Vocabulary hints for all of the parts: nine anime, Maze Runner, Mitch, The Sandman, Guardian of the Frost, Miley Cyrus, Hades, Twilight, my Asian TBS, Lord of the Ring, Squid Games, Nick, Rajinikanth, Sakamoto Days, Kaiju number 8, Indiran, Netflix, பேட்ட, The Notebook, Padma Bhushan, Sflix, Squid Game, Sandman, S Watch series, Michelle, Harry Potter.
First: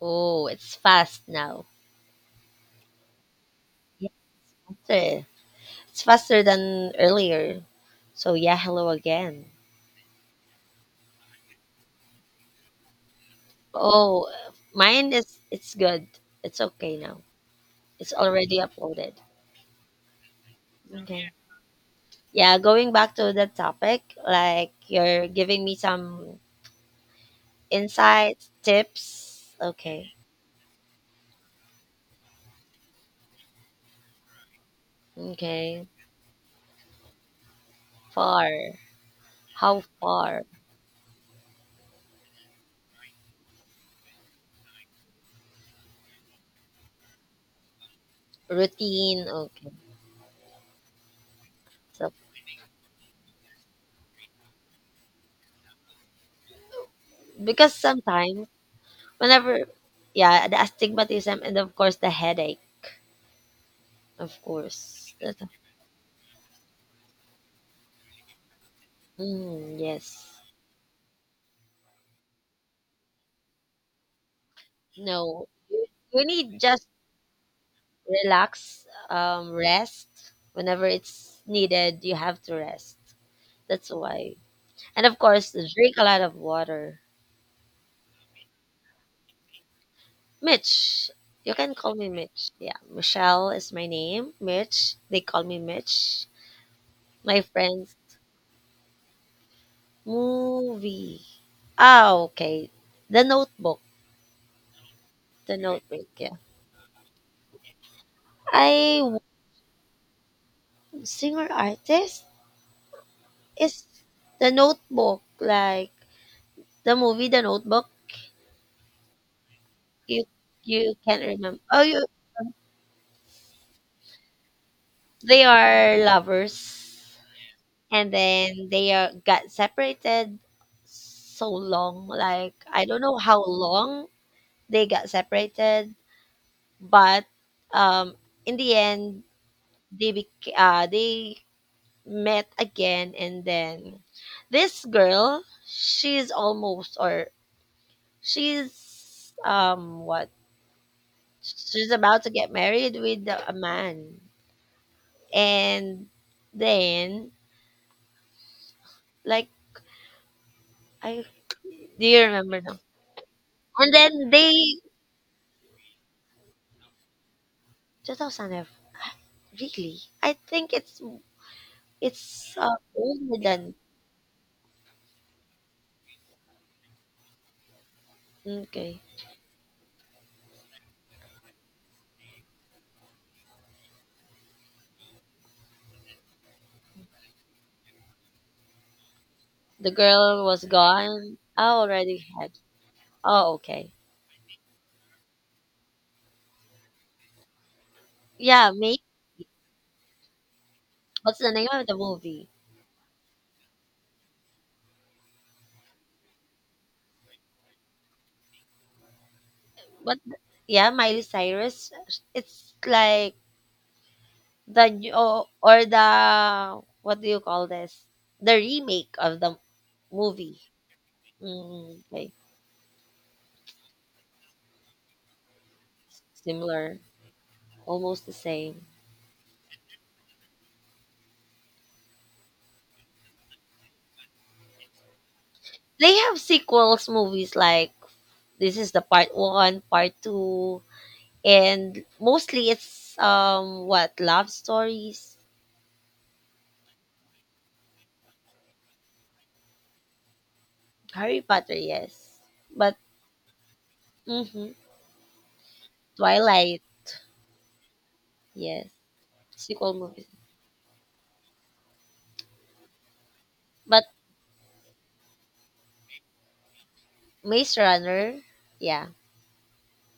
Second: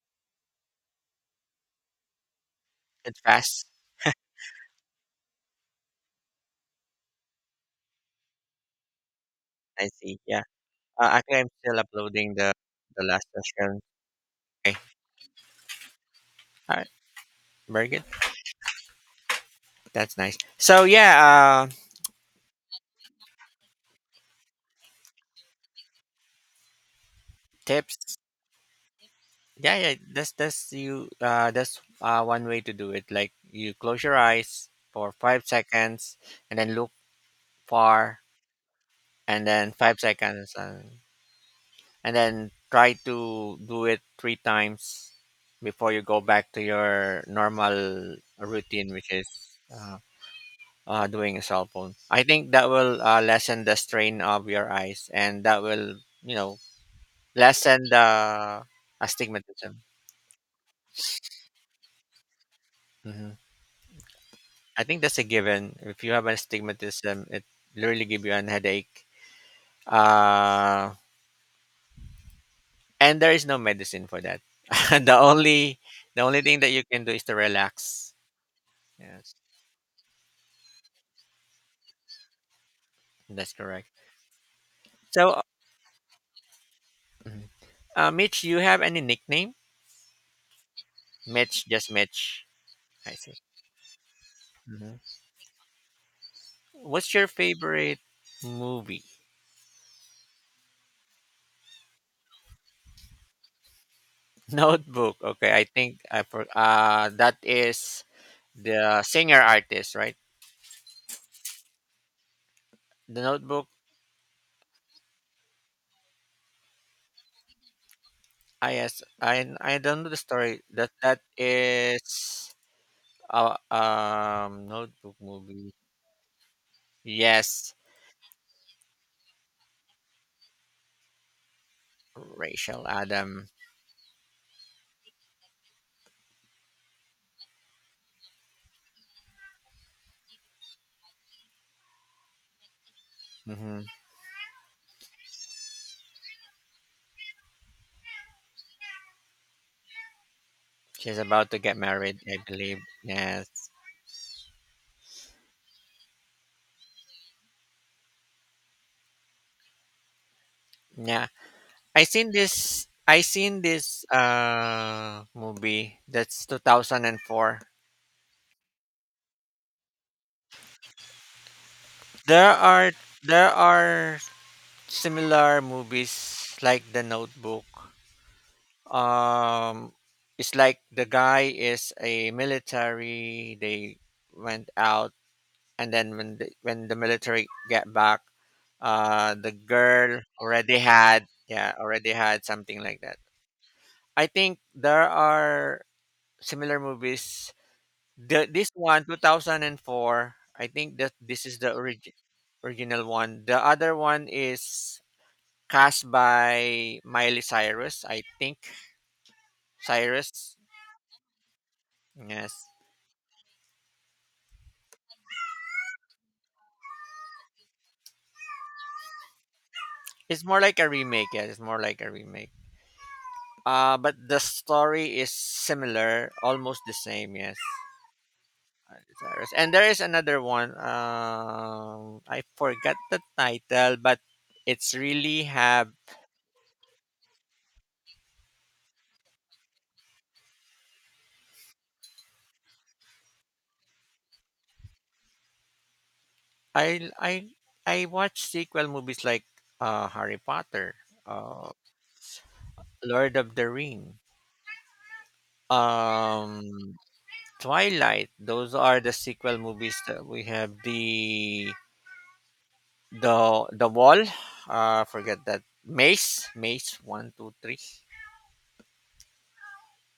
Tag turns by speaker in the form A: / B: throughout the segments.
A: Oh, it's fast now.
B: It's fast.
A: Yeah. Eh, It's faster than earlier. So yeah, hello again.
B: I see. Yeah. Actually, I'm still uploading the last session.
A: Oh,
B: Okay.
A: mine is it's good. It's
B: All right.
A: okay now.
B: Very good.
A: It's already uploaded.
B: That's nice. So
A: Okay.
B: yeah. Uh,
A: Yeah, going back to the topic, like you're giving me some
B: tips.
A: insights, tips.
B: Yeah, yeah.
A: Okay.
B: That's you. That's one way to do it. Like you close your eyes for five
A: Okay.
B: seconds, and then look far,
A: Far.
B: and then
A: How
B: five
A: far?
B: seconds, and then try to do it three times before you go back to your normal routine, which
A: Routine.
B: is
A: Okay.
B: uh, doing a cell phone.
A: So
B: I think that will lessen the strain of your eyes, and that will,
A: because
B: lessen
A: sometimes
B: the
A: whenever,
B: astigmatism.
A: yeah, the astigmatism and of course the headache.
B: Hmm.
A: Of
B: I think
A: course.
B: that's a
A: That.
B: given. If you have astigmatism, it literally give you an headache,
A: Mm, yes.
B: uh, and there is no medicine for that. the
A: No.
B: only
A: You
B: the
A: you
B: only
A: need
B: thing that you
A: just
B: can do is to relax.
A: relax,
B: Yes,
A: rest. Whenever it's needed, you have to rest.
B: that's correct.
A: That's why. And of
B: So,
A: course, drink a lot of water.
B: mhm, Mitch, you have any nickname?
A: Mitch. You
B: Mitch,
A: can
B: just
A: call me
B: Mitch.
A: Mitch. Yeah.
B: I see.
A: Michelle is my name. Mitch.
B: Mhm.
A: They call me Mitch.
B: What's your
A: My friends.
B: favorite movie?
A: Movie. Ah, okay. The Notebook.
B: Notebook. Okay,
A: The
B: I think
A: Notebook.
B: I
A: Yeah.
B: for that is
A: I
B: the
A: w-
B: singer artist, right?
A: Singer artist.
B: The Notebook.
A: It's The Notebook, like the movie The Notebook.
B: I yes, I don't know the
A: You
B: story. That
A: you
B: that
A: can't remember. Oh, you
B: is Notebook
A: they
B: movie.
A: are lovers,
B: Yes,
A: and then they are got separated so long. Like
B: Rachel
A: I don't know how
B: Adam.
A: long they got separated, but um, in the end they they met again, and
B: Mm-hmm.
A: then this girl, she's almost or she's what
B: She's about to get
A: she's
B: married,
A: about to
B: I
A: get
B: believe.
A: married with
B: Yes.
A: a man. And then, like, I
B: Yeah. I
A: do you
B: seen
A: remember now?
B: this. I seen
A: And
B: this
A: then they
B: uh movie that's 2004.
A: 2005. Really? I think it's
B: There
A: it's
B: are
A: older
B: there
A: than.
B: are similar movies like The Notebook.
A: Okay.
B: Um, it's like the guy is a military. They went out, and then when the military get back, the
A: The
B: girl
A: girl was
B: already had,
A: gone. I
B: yeah, already
A: already
B: had
A: had.
B: something like that.
A: Oh, okay.
B: I think there are similar movies. The, this
A: Yeah, me.
B: one, 2004. I think that
A: What's
B: this
A: the
B: is
A: name
B: the
A: of the movie?
B: original one. The other one is cast by Miley Cyrus, I think.
A: But
B: Cyrus,
A: yeah, Miley Cyrus.
B: yes.
A: It's like the new, or the, what do you call this? The remake of the
B: It's more
A: movie.
B: like a remake. Yeah, it's more like
A: Mm,
B: a
A: okay,
B: remake. But the story is similar, almost the
A: similar,
B: same. Yes,
A: almost the same.
B: Miley Cyrus. And there is another one. I forgot the title, but it's really have.
A: They have sequels movies like this is the part one, part two, and mostly it's what love stories.
B: I I I watch sequel movies like Harry Potter,
A: Harry
B: uh
A: Potter, yes, but
B: Lord of the Ring.
A: mm-hmm,
B: Um
A: Twilight,
B: Twilight. Those
A: yes,
B: are the sequel
A: sequel
B: movies that
A: movies.
B: we have. The
A: But
B: wall. Forget that. Maze. Maze. One, two,
A: Maze
B: three.
A: Runner, yeah,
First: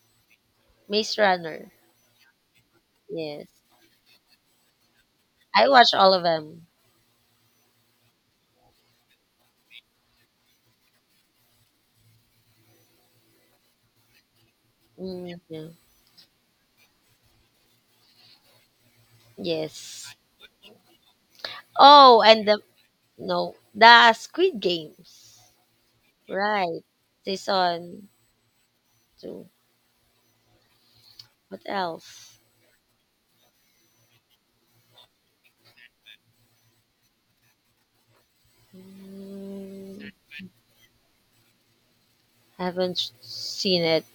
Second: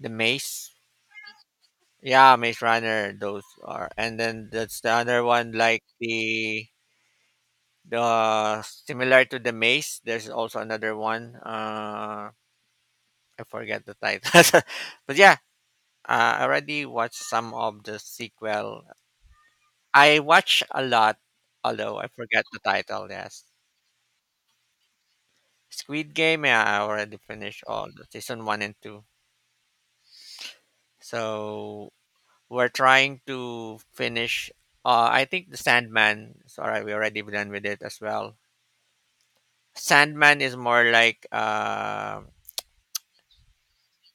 B: The Maze.
A: Maze Runner,
B: Yeah, Maze Runner. Those
A: yes.
B: are. And then that's the other one.
A: I
B: Like
A: watch all of
B: the
A: them.
B: the similar to the Maze. There's also another one. I forget the title. But yeah,
A: Mhm.
B: I already watched some of the sequel.
A: Yes.
B: I watch a lot, although I
A: Oh,
B: forget
A: and
B: the
A: the,
B: title. Yes.
A: no, the Squid Games.
B: Squid Game, yeah, I
A: Right.
B: already finished all the
A: Season
B: season one and two.
A: two. What
B: So
A: else?
B: we're trying to finish. I think the Sandman. Sorry, we already done with it as well.
A: Mm,
B: Sandman is more like
A: haven't seen it,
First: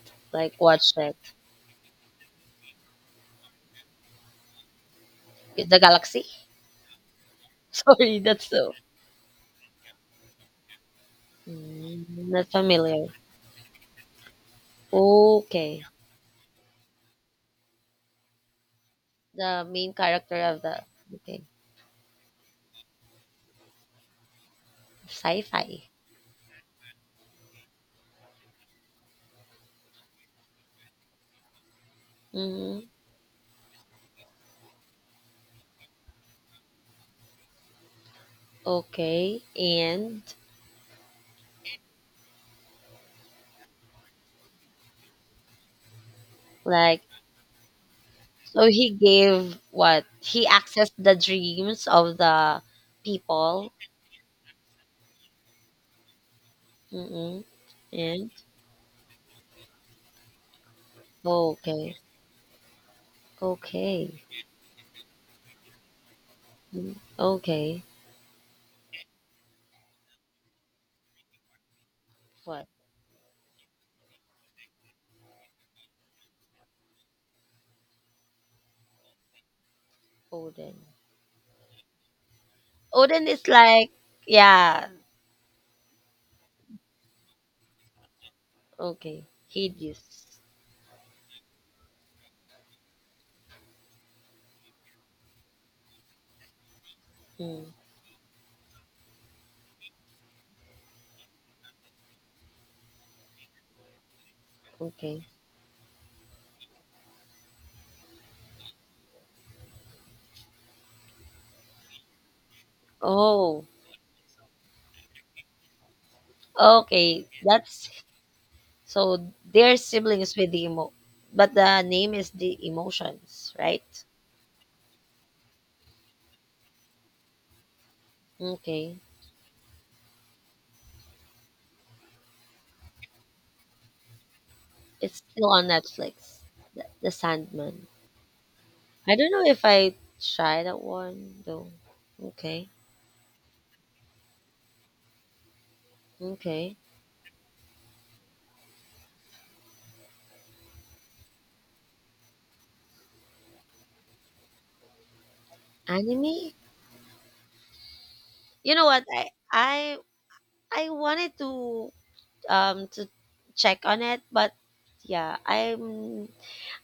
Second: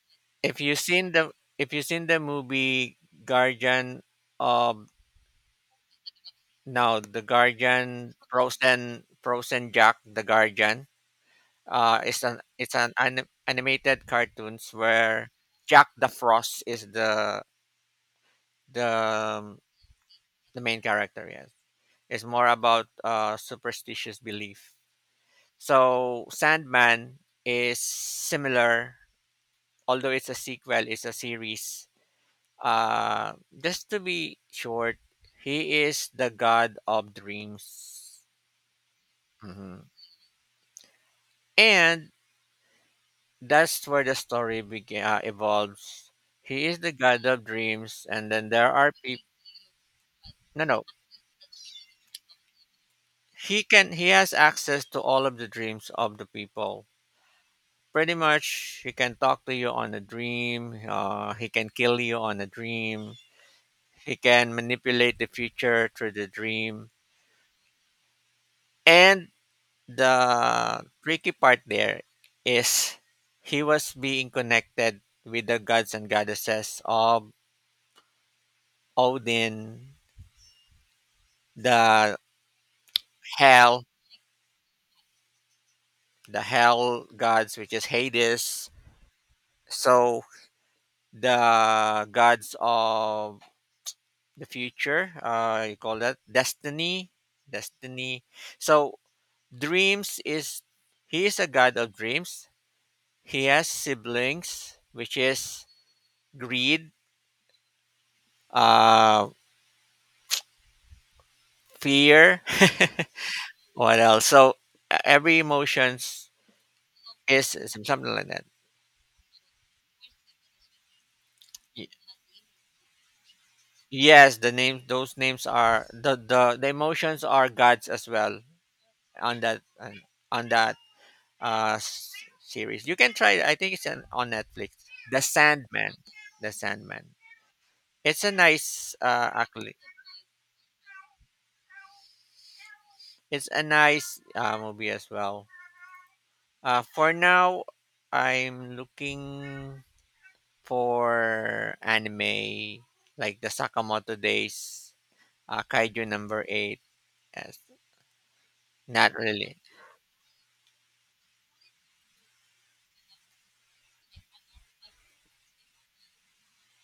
B: if
A: like
B: you
A: watched
B: seen
A: it.
B: the if you seen the movie Guardian of,
A: The Galaxy.
B: no, the Guardian,
A: Sorry, that's so.
B: Frozen Jack the Guardian. Uh, it's an
A: Not
B: it's an
A: familiar.
B: animated cartoons where
A: Okay.
B: Jack the Frost is the
A: The main character
B: the
A: of
B: main
A: the,
B: character,
A: okay,
B: yes, is more about superstitious belief,
A: sci-fi.
B: so Sandman is similar, although it's a sequel, it's a series,
A: Mm,
B: uh just to be short, he is the god of dreams.
A: okay,
B: Mhm.
A: and
B: And that's where the story begin evolves. He is the
A: like.
B: god of dreams, and then
A: So
B: there
A: he
B: are people.
A: gave what? He
B: No, no,
A: accessed the dreams of the people.
B: he has access to all of the dreams of the people.
A: Mm-mm.
B: Pretty
A: And
B: much, he can talk to you on a dream. He can
A: okay,
B: kill you on a dream. He
A: okay.
B: can manipulate the future through the dream.
A: Mm, okay.
B: And the tricky part there
A: What?
B: is he was being connected with the gods and goddesses of Odin,
A: Odin.
B: the
A: Odin is
B: hell,
A: like, yeah,
B: the hell gods, which is Hades.
A: okay.
B: So
A: Hades.
B: the gods of the future, you call that destiny
A: Mm,
B: destiny so dreams is, he is a god of dreams. He has siblings, which
A: okay.
B: is greed, uh fear,
A: Oh,
B: what else, so every emotions
A: okay.
B: is
A: That's.
B: something like that.
A: So they're siblings with the emo, but the
B: Y-
A: name is the emotions, right?
B: yes the name those names are the emotions are gods as well,
A: Okay.
B: on that on that uh s- series. You can try it. I think it's on Netflix.
A: It's
B: The
A: still on
B: Sandman.
A: Netflix.
B: The
A: The
B: Sandman.
A: Sandman.
B: It's a nice,
A: I don't know if
B: actually,
A: I tried that one though. Okay.
B: it's a nice, movie as well.
A: Okay.
B: For now, I'm looking for anime like the Sakamoto Days, Kaiju number
A: Anime?
B: 8. Yes,
A: You know what?
B: not
A: I
B: really.
A: I I wanted to check on it, but yeah,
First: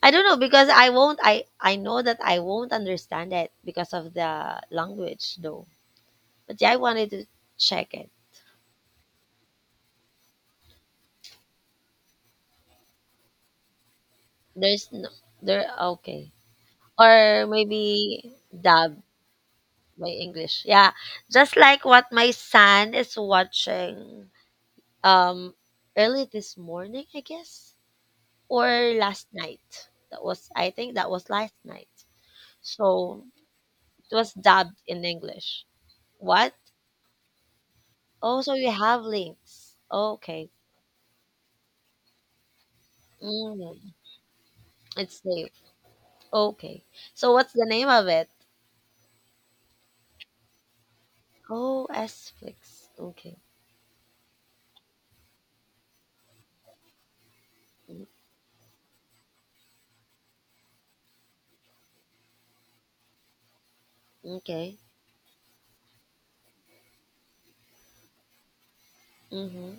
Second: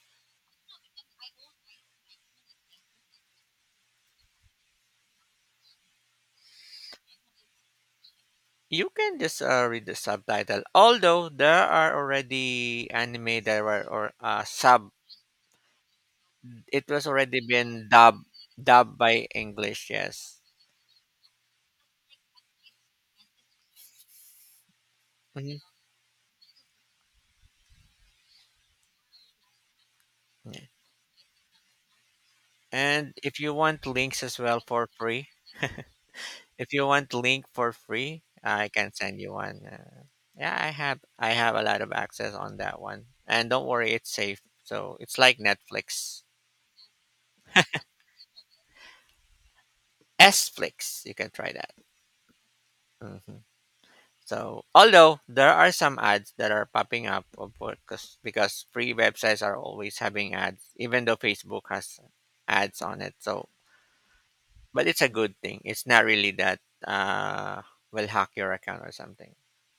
A: I don't know because I won't. I know that I won't understand it because of the language though. But yeah, I wanted to check it.
B: You can just read the subtitle. Although there are already anime that were or sub,
A: There's no there. Okay.
B: it was already
A: Or
B: been dubbed
A: maybe
B: dubbed
A: dub
B: by English.
A: by
B: Yes.
A: English. Yeah. Just like what my son is watching, um
B: Mhm.
A: early this morning, I guess, or last night. That was,
B: Yeah.
A: I think, that was last night.
B: And
A: So
B: if you want
A: it
B: links
A: was
B: as well
A: dubbed
B: for
A: in
B: free,
A: english. What?
B: if you want link for free,
A: Oh, so
B: I
A: you
B: can
A: have
B: send you one.
A: links.
B: Uh,
A: Okay.
B: yeah, I have a lot of access on that one, and don't worry,
A: mm,
B: it's safe. So it's
A: it's
B: like
A: safe.
B: Netflix,
A: Okay. So what's the name of it?
B: Sflix. You can try that.
A: Oh, s fix. Okay.
B: Hmm. So although there are some ads that are popping up, of course,
A: Mm,
B: because free websites are always having ads, even though Facebook has ads on it. So
A: okay.
B: but it's a good thing. It's not really that uh, will hack your account or something.
A: Mm-hmm.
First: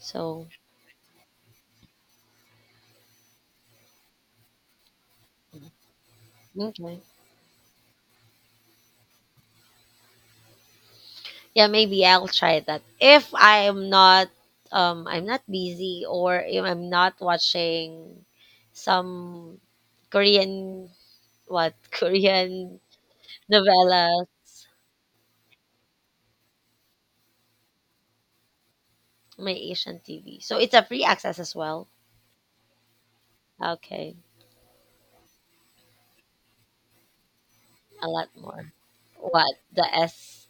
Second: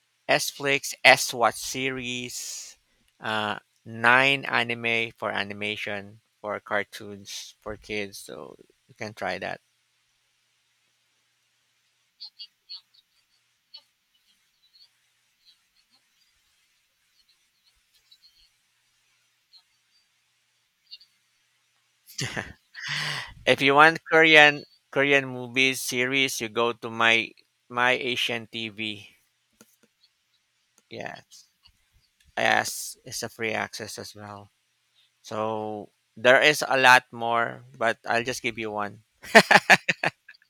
A: So
B: S Flix, S Watch series, uh, nine anime for
A: mm,
B: animation, for
A: okay.
B: cartoons for kids. So you can try that.
A: Yeah, maybe I'll try that. If I'm not busy, or if I'm not watching some Korean, what, Korean
B: If you want
A: novellas,
B: Korean, Korean movies series, you go to my Asian TV.
A: my Asian TV. So it's a free access
B: Yes,
A: as well.
B: yes, it's a free access as
A: Okay,
B: well. So there is a lot more, but
A: a
B: I'll
A: lot
B: just give you
A: more.
B: one.
A: What the S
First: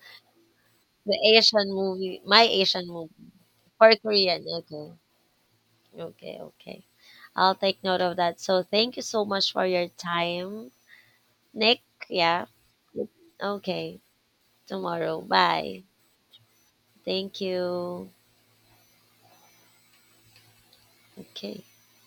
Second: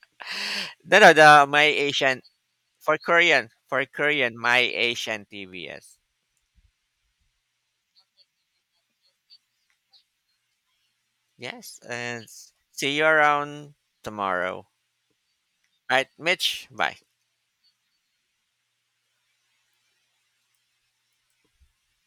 B: No, no,
A: the
B: the my
A: Asian
B: Asian.
A: movie, my Asian
B: For
A: movie
B: Korean, for
A: for
B: Korean,
A: Korean.
B: my
A: Okay.
B: Asian TBS.
A: Okay, okay. I'll take note of that. So thank you so much for your time,
B: Yes,
A: Nick.
B: and
A: Yeah.
B: see you around
A: Okay,
B: tomorrow.
A: tomorrow. Bye.
B: All right, Mitch, bye.
A: Thank you. Okay.